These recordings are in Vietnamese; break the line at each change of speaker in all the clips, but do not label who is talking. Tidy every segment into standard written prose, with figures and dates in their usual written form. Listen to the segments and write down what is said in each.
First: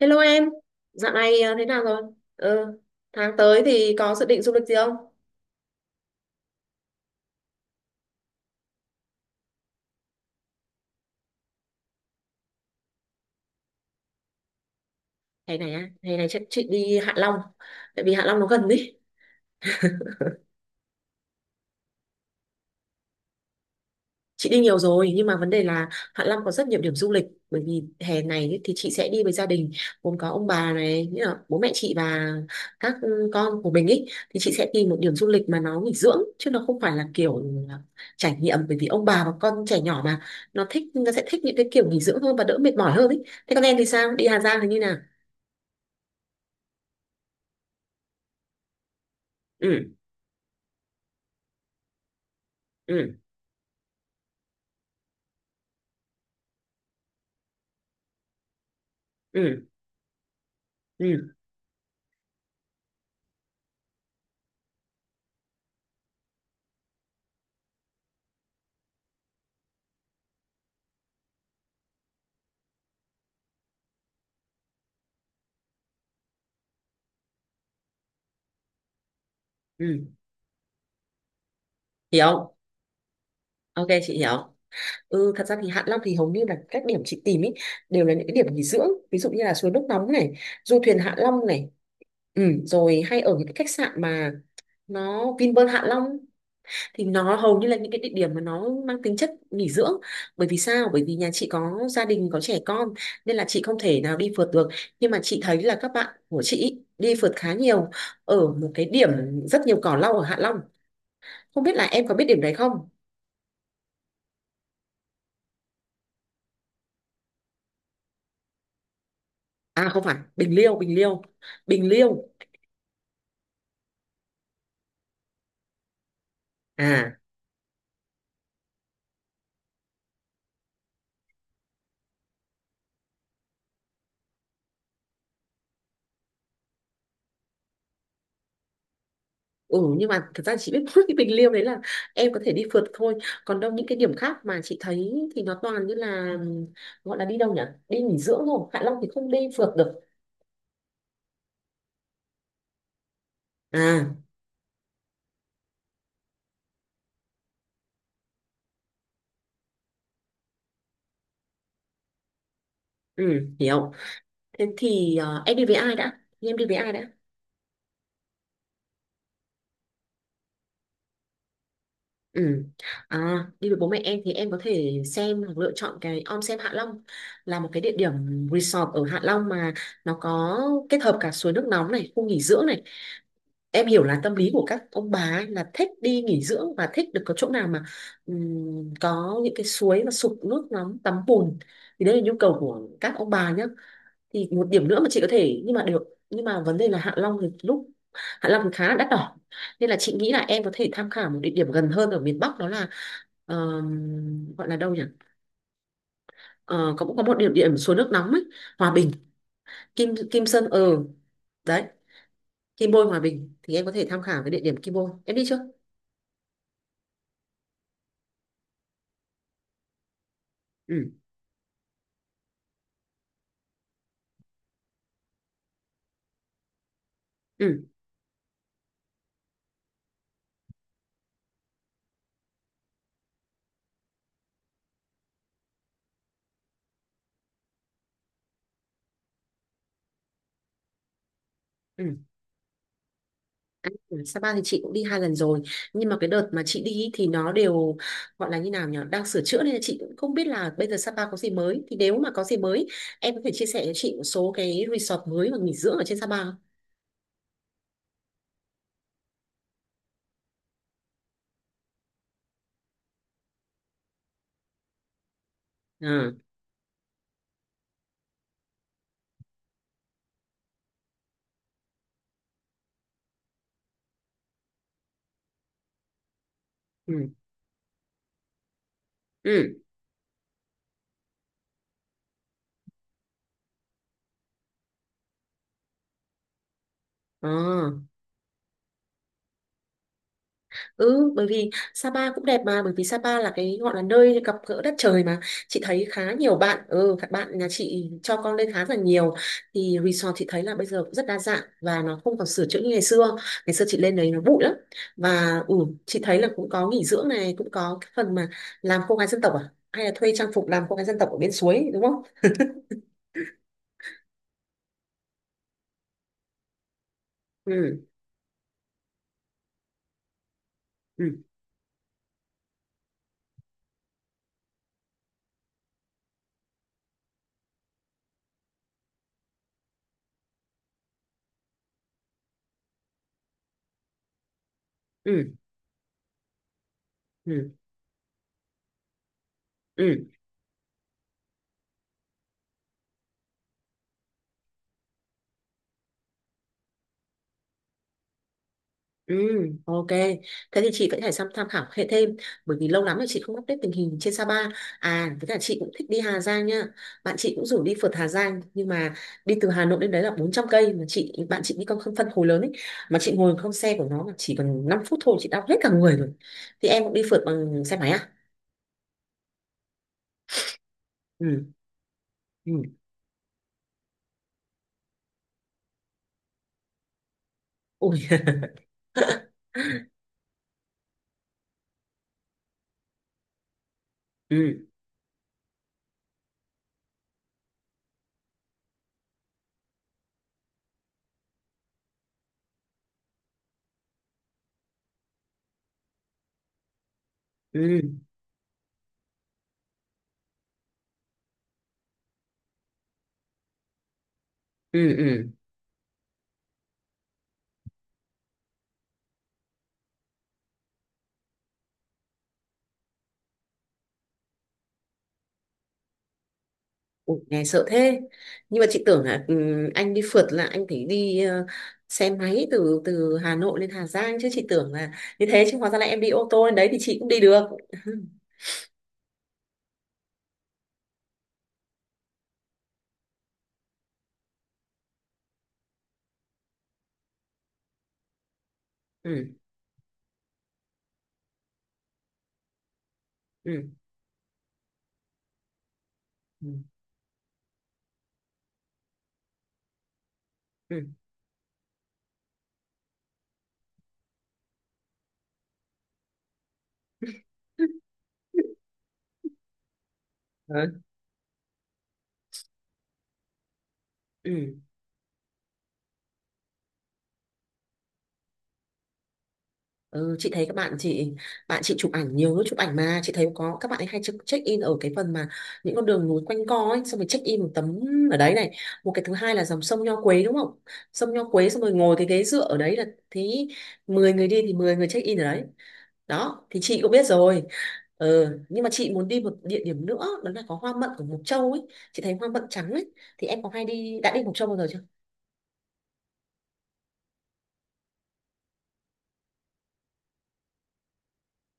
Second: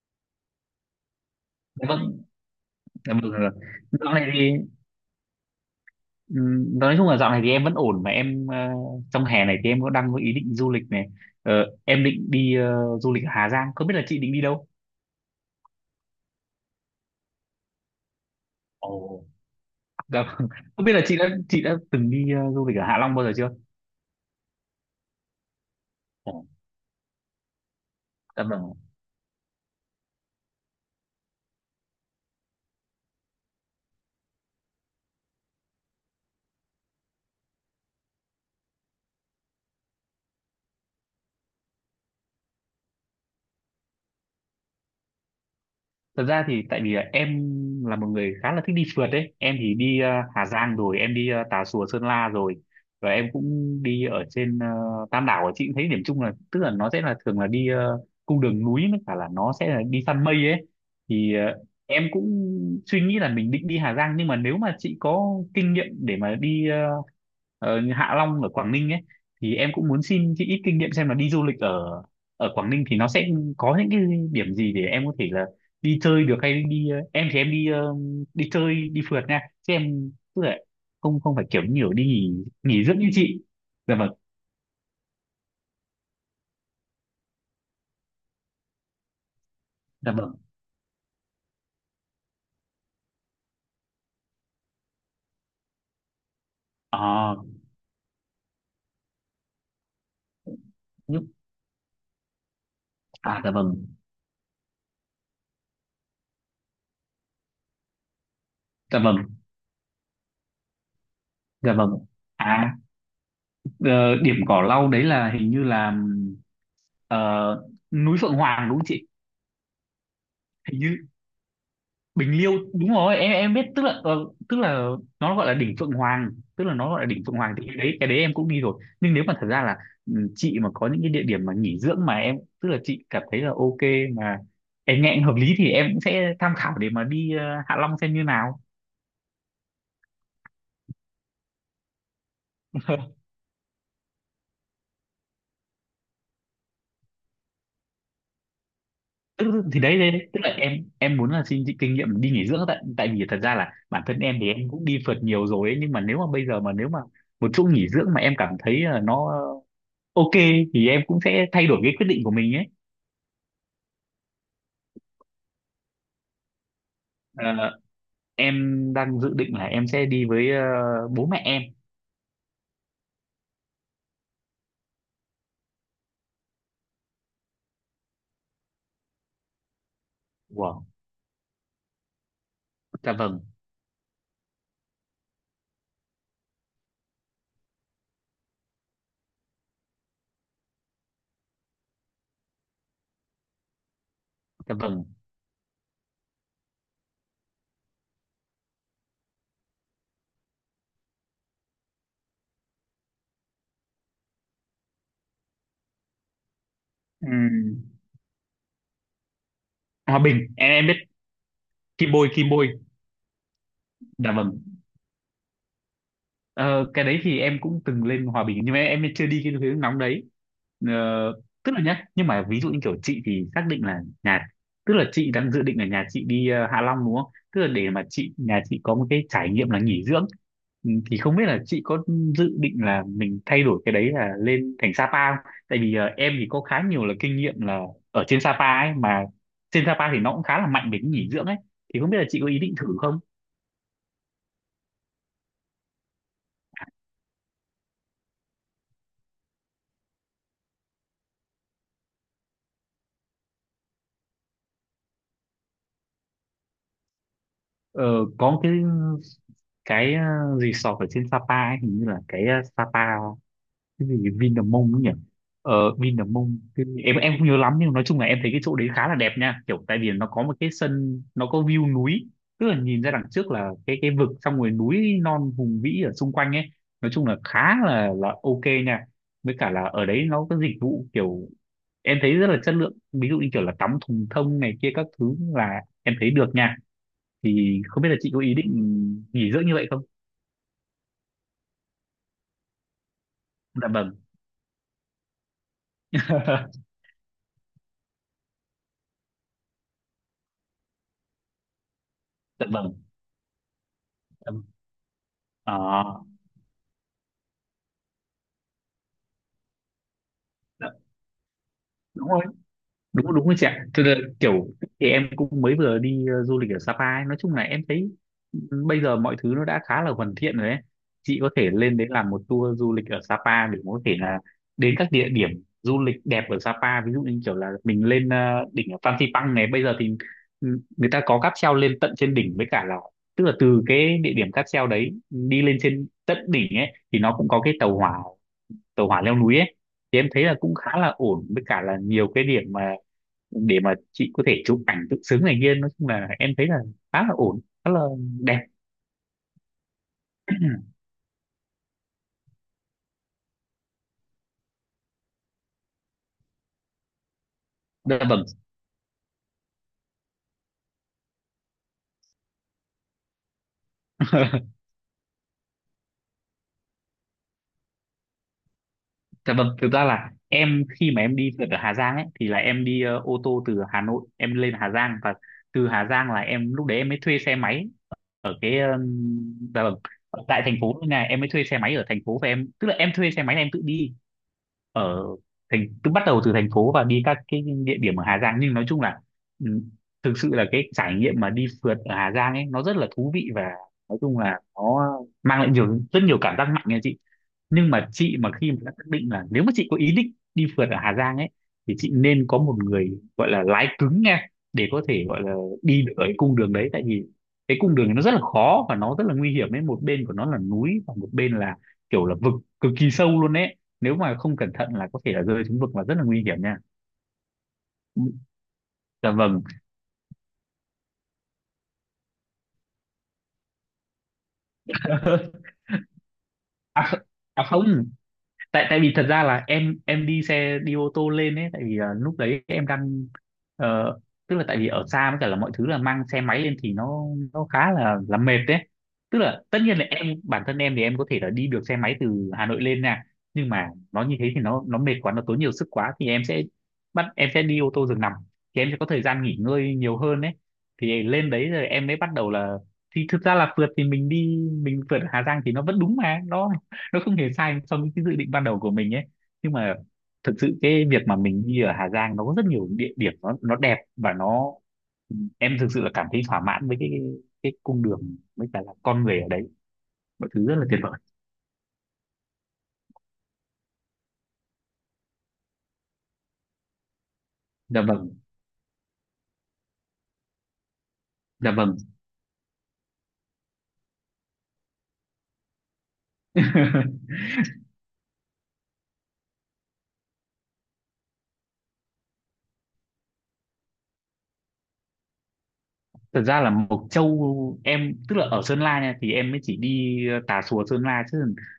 Hello em, dạo này thế nào rồi?
Vâng,
Ừ,
dạ vâng, dạ vâng
tháng
rồi.
tới thì
Dạo
có dự
này
định
thì
du lịch gì không?
nói chung là dạo này thì em vẫn ổn mà em trong hè này thì em có đang có ý định du lịch này. Ờ, em định đi du lịch ở Hà Giang, không biết là chị định đi đâu.
Hè này á, hè này chắc chị đi Hạ Long, tại vì Hạ Long nó gần ý.
Ồ. Dạ vâng. Không biết là chị đã từng đi du lịch ở Hạ Long bao giờ chưa?
Chị đi nhiều rồi nhưng mà vấn đề là Hạ
Ồ.
Long có rất nhiều điểm du lịch, bởi vì hè
Dạ
này ấy thì
vâng,
chị sẽ đi với gia đình gồm có ông bà, này nghĩa là bố mẹ chị và các con của mình ấy, thì chị sẽ tìm một điểm du lịch mà nó nghỉ dưỡng chứ nó không phải là kiểu là trải nghiệm, bởi vì ông bà và con trẻ nhỏ mà, nó thích, nó sẽ thích những cái kiểu nghỉ dưỡng hơn và đỡ mệt mỏi hơn ấy. Thế con em thì sao, đi Hà Giang thì như nào?
thật ra thì tại vì là em là một người khá là thích đi phượt đấy. Em thì
Ừ.
đi Hà Giang rồi, em đi Tà Xùa Sơn La rồi, và
Ừ.
em cũng đi ở trên Tam Đảo. Ở chị cũng thấy điểm chung là tức là nó sẽ là thường là đi cung đường núi, với cả là nó
Ừ.
sẽ là đi săn mây ấy.
Ừ.
Thì em cũng suy nghĩ là mình định đi Hà Giang, nhưng mà nếu mà chị có kinh nghiệm để mà đi Hạ Long ở Quảng Ninh ấy, thì em cũng muốn xin chị ít kinh nghiệm xem là đi du lịch ở ở Quảng Ninh thì nó sẽ có những cái điểm gì để em có thể là đi chơi được, hay đi em thì em đi chơi đi phượt nha, chứ em
Ừ.
tức là không không phải kiểu nhiều đi nghỉ
Hiểu.
nghỉ dưỡng như chị.
Ok,
Dạ vâng.
chị hiểu. Ừ, thật ra thì Hạ Long thì hầu như là các điểm chị tìm ý, đều là những cái điểm nghỉ dưỡng, ví dụ như là suối nước nóng
Dạ
này,
vâng.
du thuyền Hạ Long này, ừ, rồi hay ở những cái khách sạn mà nó Vinpearl Hạ Long, thì nó
À,
hầu như là những cái địa điểm mà nó mang tính chất nghỉ dưỡng. Bởi vì sao? Bởi vì
nhúc.
nhà chị có gia đình, có trẻ con, nên
À,
là
dạ
chị
vâng.
không thể nào đi phượt được. Nhưng mà chị thấy là các bạn của chị ý, đi phượt khá nhiều ở một cái
Dạ
điểm
vâng.
rất nhiều cỏ lau ở Hạ Long, không
Dạ
biết là
vâng.
em có biết điểm đấy
À.
không?
ờ, điểm cỏ lau đấy là hình như là ờ, núi Phượng Hoàng đúng không chị?
À không phải,
Hình
Bình
như
Liêu Bình Liêu.
Bình Liêu đúng rồi, em biết, tức là tức là nó gọi là đỉnh Phượng Hoàng. Tức là nó gọi là
À.
đỉnh Phượng Hoàng, thì cái đấy em cũng đi rồi, nhưng nếu mà thật ra là chị mà có những cái địa điểm mà nghỉ dưỡng mà em tức là chị cảm thấy là ok, mà em nghe hợp lý thì em cũng sẽ tham khảo để mà đi Hạ Long xem như nào.
Ừ, nhưng mà thật ra chị biết mỗi cái bình liêu đấy là em có thể đi phượt thôi, còn đâu những cái điểm khác mà chị thấy thì nó toàn như là gọi là đi đâu nhỉ, đi nghỉ dưỡng thôi. Hạ Long thì không đi
Tức
phượt
thì
được.
đấy, đấy đấy. Tức là em muốn là xin chị kinh nghiệm đi nghỉ dưỡng, tại tại vì thật ra là bản
À,
thân em thì em cũng đi phượt nhiều rồi ấy, nhưng mà nếu mà bây giờ mà nếu mà một chỗ nghỉ dưỡng mà em cảm thấy là nó ok thì em cũng sẽ thay đổi cái quyết định của mình ấy.
ừ, hiểu. Thế thì em đi với ai đã, em đi với ai đã?
Ờ, em đang dự định là em sẽ đi với bố mẹ em.
Ừ. À, đi với bố mẹ em thì em có thể xem hoặc lựa chọn cái Om Sen Hạ Long, là một cái địa điểm resort ở Hạ Long mà nó có
Wow,
kết hợp cả suối nước nóng này, khu nghỉ dưỡng này.
dạ vâng,
Em hiểu là tâm lý của các ông bà ấy là thích đi nghỉ dưỡng và thích được có chỗ nào mà có những cái suối mà sụp nước nóng, tắm bùn, thì đấy là nhu cầu của các ông bà nhá. Thì một
dạ
điểm nữa
vâng.
mà chị có thể nhưng mà được, nhưng mà vấn đề là Hạ Long thì lúc Hạ Long thì khá là đắt đỏ, nên là chị nghĩ là em có thể tham khảo một địa điểm gần hơn ở miền Bắc, đó là gọi là đâu nhỉ. Ờ, có, cũng có một địa điểm suối
Ừm,
nước nóng ấy, Hòa Bình. Kim
Hòa
Kim
Bình,
Sơn
em
ờ,
biết
đấy,
Kim Bôi, Kim Bôi,
Kim Bôi. Hòa Bình thì em có thể tham
dạ
khảo cái địa
vâng.
điểm Kim Bôi, em đi chưa?
Ờ, cái đấy thì em cũng từng lên Hòa Bình nhưng mà em chưa đi cái hướng nóng đấy. Ờ,
Ừ.
tức là nhá, nhưng mà ví dụ như kiểu chị thì xác định là nhà, tức là chị đang dự định là nhà chị đi Hạ Long đúng không, tức là
Ừ.
để mà chị nhà chị có một cái trải nghiệm là nghỉ dưỡng. Ừ, thì không biết là chị có dự định là mình thay đổi cái đấy, là lên thành Sapa không? Tại vì em thì có khá nhiều là kinh nghiệm là ở trên Sapa ấy mà, trên Sapa thì nó cũng khá là mạnh về cái nghỉ dưỡng ấy, thì
Ừ.
không biết là chị có ý định thử không?
À, Sapa thì chị cũng đi 2 lần rồi, nhưng mà cái đợt mà chị đi ý thì nó đều gọi là như nào nhỉ, đang sửa chữa, nên là chị cũng không biết là bây giờ Sapa có gì mới. Thì nếu mà có gì mới, em có thể chia sẻ cho chị một số cái resort mới và nghỉ dưỡng ở trên Sapa không?
Ờ, có một cái resort ở trên Sapa ấy, hình như là cái Sapa cái gì Vinamong ấy nhỉ.
À,
Vinamong em không nhớ lắm, nhưng nói chung là em thấy cái chỗ đấy khá là đẹp nha, kiểu tại vì nó có một cái sân, nó có view núi. Tức là nhìn ra đằng trước là cái vực, xong rồi núi non hùng vĩ ở xung quanh ấy. Nói chung
ừ,
là khá là ok nha. Với cả
ừ,
là ở đấy nó có dịch vụ kiểu em thấy rất là chất lượng, ví dụ như kiểu là tắm thùng thông này kia các thứ, là em thấy được nha.
ờ.
Thì không biết là chị có ý định nghỉ dưỡng như vậy không?
Ừ, bởi vì Sapa cũng đẹp mà, bởi vì Sapa là cái
Dạ
gọi là
vâng.
nơi gặp gỡ đất trời mà. Chị thấy khá nhiều bạn, ừ, các bạn nhà chị cho con lên khá là nhiều. Thì resort chị thấy là bây giờ cũng rất đa dạng và nó không còn sửa
Dạ
chữa như ngày
vâng.
xưa. Ngày xưa chị lên đấy nó bụi
Ừm.
lắm. Và ừ, chị
Ờ,
thấy là cũng có nghỉ dưỡng này, cũng có cái phần mà làm cô gái dân tộc à? Hay là thuê trang phục làm
dạ,
cô gái dân tộc ở bên suối, đúng không?
đúng rồi. Đúng đúng rồi chị ạ. Thế là kiểu, thì em cũng mới vừa đi du lịch ở Sapa ấy. Nói chung là em
Ừ,
thấy ừ, bây giờ mọi thứ nó đã khá là hoàn thiện rồi ấy.
ừ,
Chị có thể lên đấy làm một tour du lịch ở Sapa để có thể là đến các địa điểm du lịch đẹp ở Sapa, ví dụ như kiểu là mình lên đỉnh ở Phan Xipang này. Bây giờ thì người ta có cáp treo lên tận trên đỉnh, với cả là tức là từ cái địa điểm cáp treo đấy
ừ,
đi lên trên tận đỉnh ấy thì nó cũng có
ừ,
cái tàu hỏa leo núi ấy. Thì
ừ.
em thấy là cũng khá là ổn, với cả là nhiều cái điểm mà để mà chị có thể chụp ảnh tự xứng này kia. Nói chung là em thấy là khá là ổn, khá là đẹp.
Ừ, ok. Thế thì chị vẫn phải tham tham khảo hệ thêm, bởi vì lâu lắm rồi chị không update tình hình trên Sapa. À, với cả chị cũng thích đi Hà Giang nha. Bạn chị cũng rủ đi phượt
Dạ
Hà
vâng.
Giang, nhưng mà đi từ Hà Nội đến đấy là 400 cây, mà chị bạn chị đi con không phân khối lớn ấy, mà chị ngồi không xe của nó mà chỉ cần 5 phút thôi chị đau hết cả người rồi. Thì em cũng đi phượt bằng xe máy à?
Dạ vâng, thực ra là em khi mà em đi
Ừ.
phượt ở Hà Giang ấy, thì là
Ừ.
em đi ô tô từ Hà Nội em lên Hà Giang, và từ Hà Giang là em lúc đấy em mới thuê xe máy
Ui.
ở cái dạ vâng, ở tại thành phố này em mới thuê xe máy ở thành phố, và em tức là em thuê xe máy là em tự đi
ừ.
ở thành, cứ bắt đầu từ thành phố và đi các cái địa điểm ở Hà Giang. Nhưng nói chung là ừ, thực sự là cái trải nghiệm mà đi phượt ở Hà Giang ấy nó rất là thú vị, và nói chung là nó mang lại nhiều, rất nhiều cảm giác mạnh nha chị. Nhưng
Ừ.
mà chị mà khi mà đã xác định là nếu mà chị có ý định đi phượt ở Hà Giang ấy, thì chị nên có một người gọi là lái cứng nha, để có
Ừ.
thể gọi
Ừ.
là đi được ở cái cung đường đấy. Tại vì cái cung đường này nó rất là khó và nó rất là nguy hiểm ấy, một bên của nó là núi và một bên là kiểu là vực cực kỳ sâu luôn ấy. Nếu mà không cẩn thận là có thể là rơi xuống vực và rất là nguy hiểm nha.
Ủa, nghe sợ thế, nhưng mà chị tưởng
Dạ
là
vâng.
anh đi phượt là anh phải đi xe máy từ từ Hà Nội lên Hà Giang chứ, chị tưởng là như thế chứ hóa ra là em đi ô tô lên đấy thì
À,
chị cũng đi được.
à không, tại tại vì thật ra là em đi ô tô lên ấy, tại vì lúc đấy em đang ờ, tức là tại vì ở xa, với cả là mọi thứ là mang xe máy lên thì nó khá là mệt đấy. Tức
Ừ.
là tất nhiên là em bản thân em thì em có thể là đi được xe máy từ Hà Nội lên nha, nhưng
Ừ.
mà nó như thế thì nó mệt quá, nó tốn nhiều sức quá, thì em sẽ
Ừ.
em sẽ đi ô tô giường nằm. Thì em sẽ có thời gian nghỉ ngơi nhiều hơn đấy.
Ừ.
Thì lên đấy rồi em mới bắt đầu là thì thực ra là phượt thì mình phượt ở Hà Giang thì nó vẫn đúng, mà nó không hề sai
Ừ.
so với cái dự định ban đầu của mình ấy. Nhưng mà thực sự
Ừ,
cái việc mà mình đi ở Hà Giang nó có rất nhiều địa điểm, nó đẹp, và
ừ.
em thực sự là cảm thấy thỏa mãn với cái cung đường, với cả là con người ở đấy,
Ừ,
mọi
chị thấy
thứ rất
các
là
bạn
tuyệt vời.
chị, chụp ảnh nhiều lúc chụp ảnh mà chị thấy có các bạn ấy hay check in ở cái phần mà những con đường núi quanh co ấy, xong rồi check in một tấm
Dạ vâng.
ở đấy này. Một cái thứ hai là dòng sông Nho Quế, đúng không, sông Nho Quế,
Dạ
xong rồi
vâng.
ngồi cái ghế dựa ở đấy là thì 10 người đi thì 10 người check in ở đấy đó, thì chị cũng biết rồi. Ừ, nhưng mà chị muốn đi một địa điểm nữa, đó là có hoa mận của Mộc Châu ấy, chị thấy hoa mận trắng ấy, thì em có hay đi đã đi Mộc Châu bao giờ chưa?
Thật ra là Mộc Châu em tức là ở Sơn La nha, thì em mới chỉ đi Tà Xùa Sơn La chứ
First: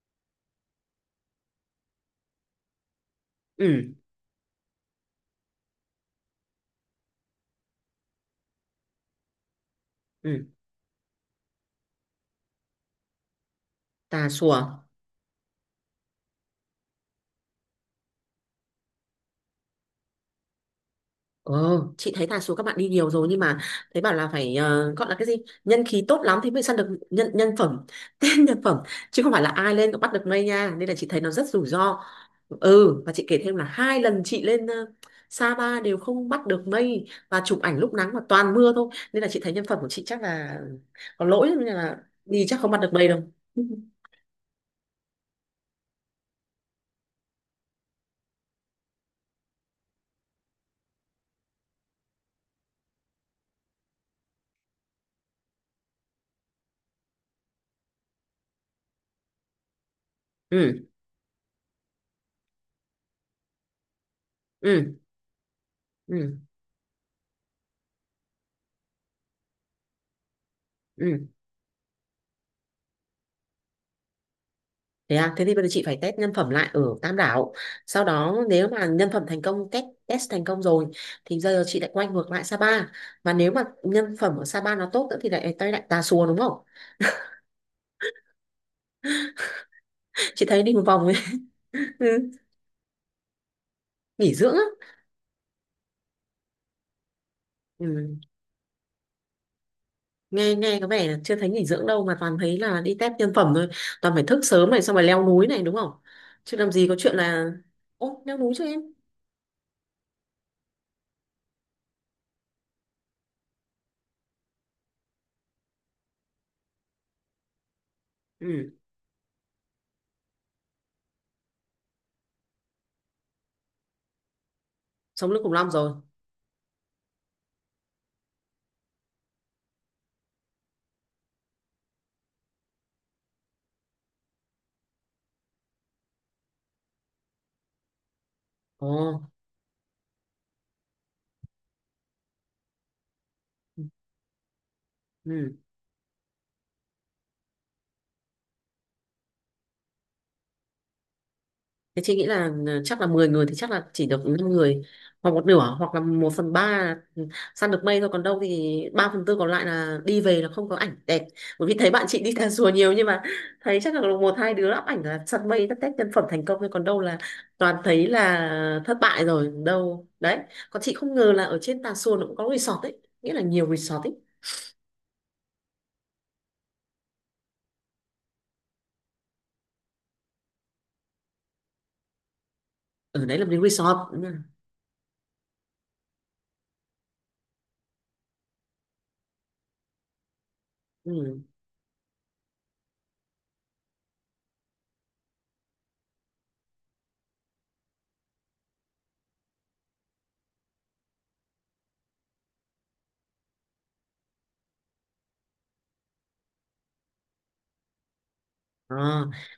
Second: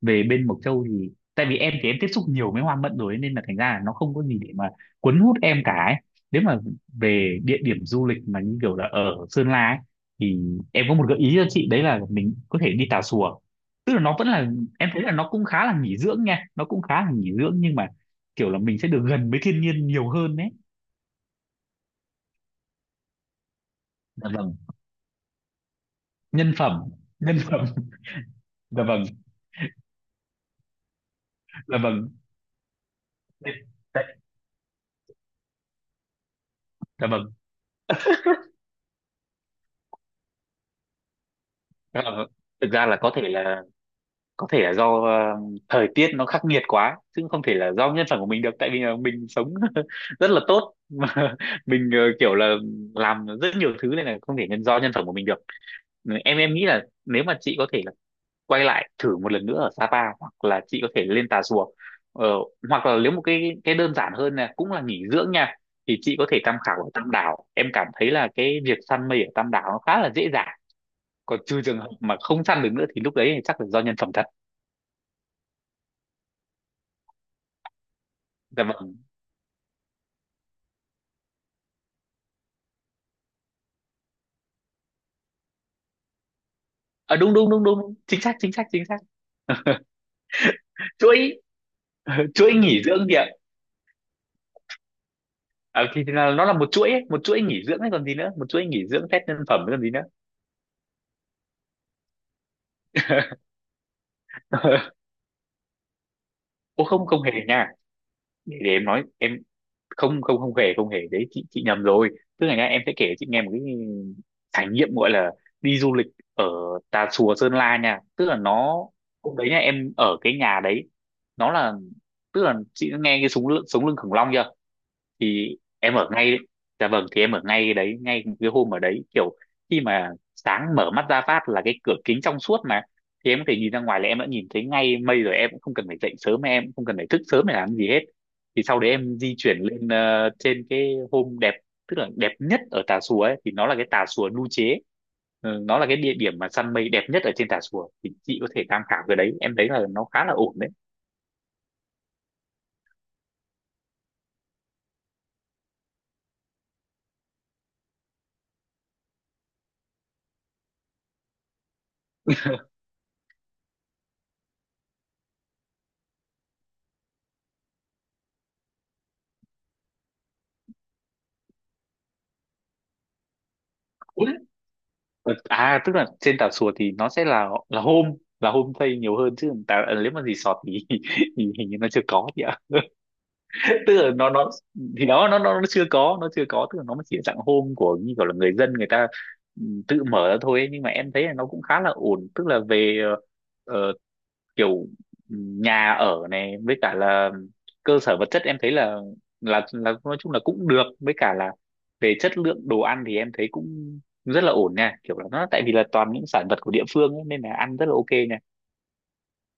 về bên Mộc Châu, thì tại vì em thì em tiếp xúc nhiều với hoa mận rồi ấy, nên là thành ra là
Ừ.
nó không có gì để mà cuốn hút em cả ấy. Nếu mà về địa điểm du lịch mà như kiểu là ở Sơn La ấy,
Ừ.
thì em có một gợi ý cho chị, đấy là mình có thể đi Tà Xùa. Tức là nó
Tà
vẫn là
Xùa.
em thấy là nó cũng khá là nghỉ dưỡng nha, nó cũng khá là nghỉ dưỡng, nhưng mà kiểu là mình sẽ được gần với thiên nhiên nhiều hơn đấy.
Ờ, chị thấy là số các bạn đi nhiều rồi, nhưng mà thấy bảo là
Dạ
phải
vâng.
gọi là cái gì, nhân khí tốt lắm thì
Nhân
mới săn
phẩm.
được nhân
Nhân
nhân
phẩm.
phẩm tên nhân phẩm,
Dạ vâng.
chứ không phải là ai lên cũng bắt được mây nha, nên là chị thấy nó rất rủi
Dạ
ro.
vâng.
Ừ, và chị kể
Đấy,
thêm là hai
đấy,
lần chị lên Sapa đều không bắt được mây
dạ vâng.
và chụp ảnh lúc nắng mà toàn mưa thôi, nên là chị thấy nhân phẩm của chị chắc là có lỗi nên là
Dạ vâng.
đi chắc không
Thực
bắt
ra
được
là
mây
có
đâu.
thể là có thể là do thời tiết nó khắc nghiệt quá chứ không thể là do nhân phẩm của mình được, tại vì là mình sống rất là tốt mà, mình kiểu là làm rất nhiều thứ nên là không thể nhân do nhân phẩm của mình được. Em nghĩ là nếu mà chị có thể là quay lại thử một lần nữa ở Sapa, hoặc là chị
Ừ.
có thể lên Tà Xùa, ờ, hoặc là nếu một cái đơn giản hơn là cũng là
Ừ.
nghỉ dưỡng nha, thì chị có
Ừ.
thể tham khảo ở Tam Đảo. Em cảm thấy là cái việc săn mây ở Tam Đảo nó khá là dễ dàng,
Ừ.
còn trừ trường hợp mà không săn được nữa thì lúc đấy thì chắc là do nhân phẩm thật.
Thế à, thế thì bây giờ chị phải test nhân phẩm lại ở Tam Đảo. Sau đó
Dạ
nếu mà
vâng.
nhân phẩm thành công, test test thành công rồi thì giờ chị lại quay ngược lại Sapa. Và nếu mà nhân phẩm ở Sapa nó tốt nữa thì lại tay lại Tà Xùa đúng không?
À, đúng đúng đúng đúng, chính xác chính xác chính xác.
Chị thấy đi một vòng ấy,
Chuỗi.
Ừ,
Chuỗi nghỉ dưỡng kìa.
nghỉ dưỡng á.
À, thì là nó là một chuỗi ấy, một chuỗi nghỉ dưỡng ấy còn gì
Ừ.
nữa, một chuỗi nghỉ dưỡng test nhân phẩm ấy còn gì nữa.
Nghe, có vẻ là chưa thấy nghỉ dưỡng đâu mà toàn thấy là đi test nhân phẩm thôi. Toàn phải thức sớm này xong rồi leo núi này đúng không? Chứ làm
Ô
gì có
không
chuyện
không hề
là
nha.
ô leo núi
để,
cho
để
em.
em nói, em không không không hề, không hề đấy, chị nhầm rồi. Tức là nhá, em sẽ kể cho chị nghe một cái trải nghiệm gọi là đi du lịch ở Tà Xùa Sơn La nha. Tức là
Ừ,
nó hôm đấy nha, em ở cái nhà đấy, nó là, tức là chị đã nghe cái súng lưng sống lưng khủng long chưa?
sống lưng khủng
Thì
long rồi.
em ở ngay, dạ vâng, thì em ở ngay cái đấy, ngay cái hôm ở đấy kiểu khi mà sáng mở mắt ra phát là cái cửa kính trong suốt mà, thì em có thể nhìn ra ngoài là em đã nhìn thấy ngay mây rồi, em cũng không cần phải dậy sớm, em cũng không cần phải thức sớm để làm gì hết. Thì sau
Ồ.
đấy em di chuyển lên trên cái hôm đẹp, tức là đẹp nhất ở Tà Xùa ấy, thì nó là
Ừ.
cái Tà Xùa Nu Chế.
Ừ.
Ừ, nó là cái địa điểm mà săn mây đẹp nhất ở trên Tà Xùa, thì chị có thể tham khảo cái đấy, em thấy là nó khá là ổn đấy.
Thế chị nghĩ là ừ, chắc là 10 người thì chắc là chỉ được 5 người, hoặc một nửa hoặc là 1/3 săn được mây thôi, còn đâu thì 3/4 còn lại là đi về là không có ảnh đẹp, bởi vì thấy bạn chị đi Tà Rùa nhiều nhưng mà thấy chắc là một hai đứa up ảnh là săn mây tất tét nhân phẩm thành công thôi, còn đâu là toàn thấy là thất bại rồi đâu đấy. Còn chị không ngờ là ở trên Tà Xùa nó cũng có resort ấy, nghĩa là nhiều resort ấy,
Ủa? Ừ, à tức là trên Tà Xùa thì nó sẽ là home, là homestay nhiều hơn, chứ tà, nếu mà resort thì, thì hình như nó chưa có chị ạ.
ở đấy là một cái resort.
Tức là nó Thì đó nó chưa có, nó chưa có, tức là nó mới chỉ là dạng hôm của như kiểu là người ta, ừ, tự mở ra thôi ấy. Nhưng mà em thấy là
Ừ.
nó cũng khá là ổn, tức là về ờ, kiểu ừ, nhà ở này với cả là cơ sở vật chất em thấy là là nói chung là cũng được, với cả là về chất lượng đồ ăn thì em thấy cũng rất là ổn nha, kiểu là nó tại vì là toàn những sản vật của địa phương ấy, nên là ăn rất là ok nha.
À,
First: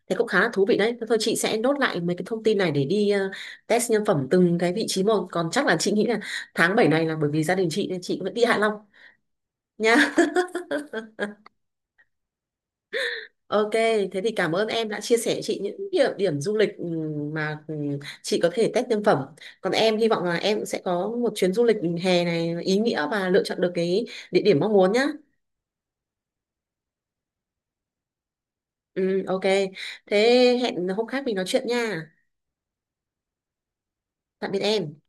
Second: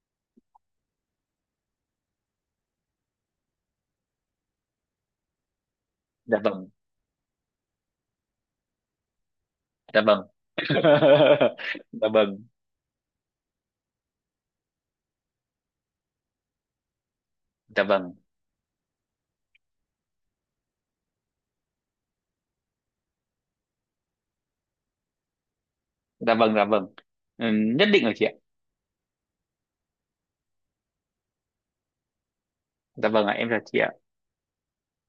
thế cũng khá là thú vị đấy. Thế thôi chị sẽ nốt lại mấy cái thông tin này để đi test nhân phẩm từng cái vị trí một. Còn chắc là chị nghĩ là
Dạ vâng,
tháng 7 này là bởi vì gia đình chị nên chị vẫn đi Hạ Long nha.
dạ vâng. Dạ vâng,
Ok, thế thì cảm ơn em đã chia sẻ chị những địa điểm du lịch mà
dạ vâng,
chị có thể test nhân phẩm. Còn em hy vọng là em cũng sẽ có một chuyến du lịch hè này ý nghĩa và lựa chọn được cái địa điểm mong muốn nhá.
dạ vâng, dạ vâng. Ừ, nhất định rồi chị ạ.
Ừ, ok. Thế hẹn hôm khác mình nói chuyện nha.
Dạ vâng ạ, em chào chị ạ.
Tạm biệt em.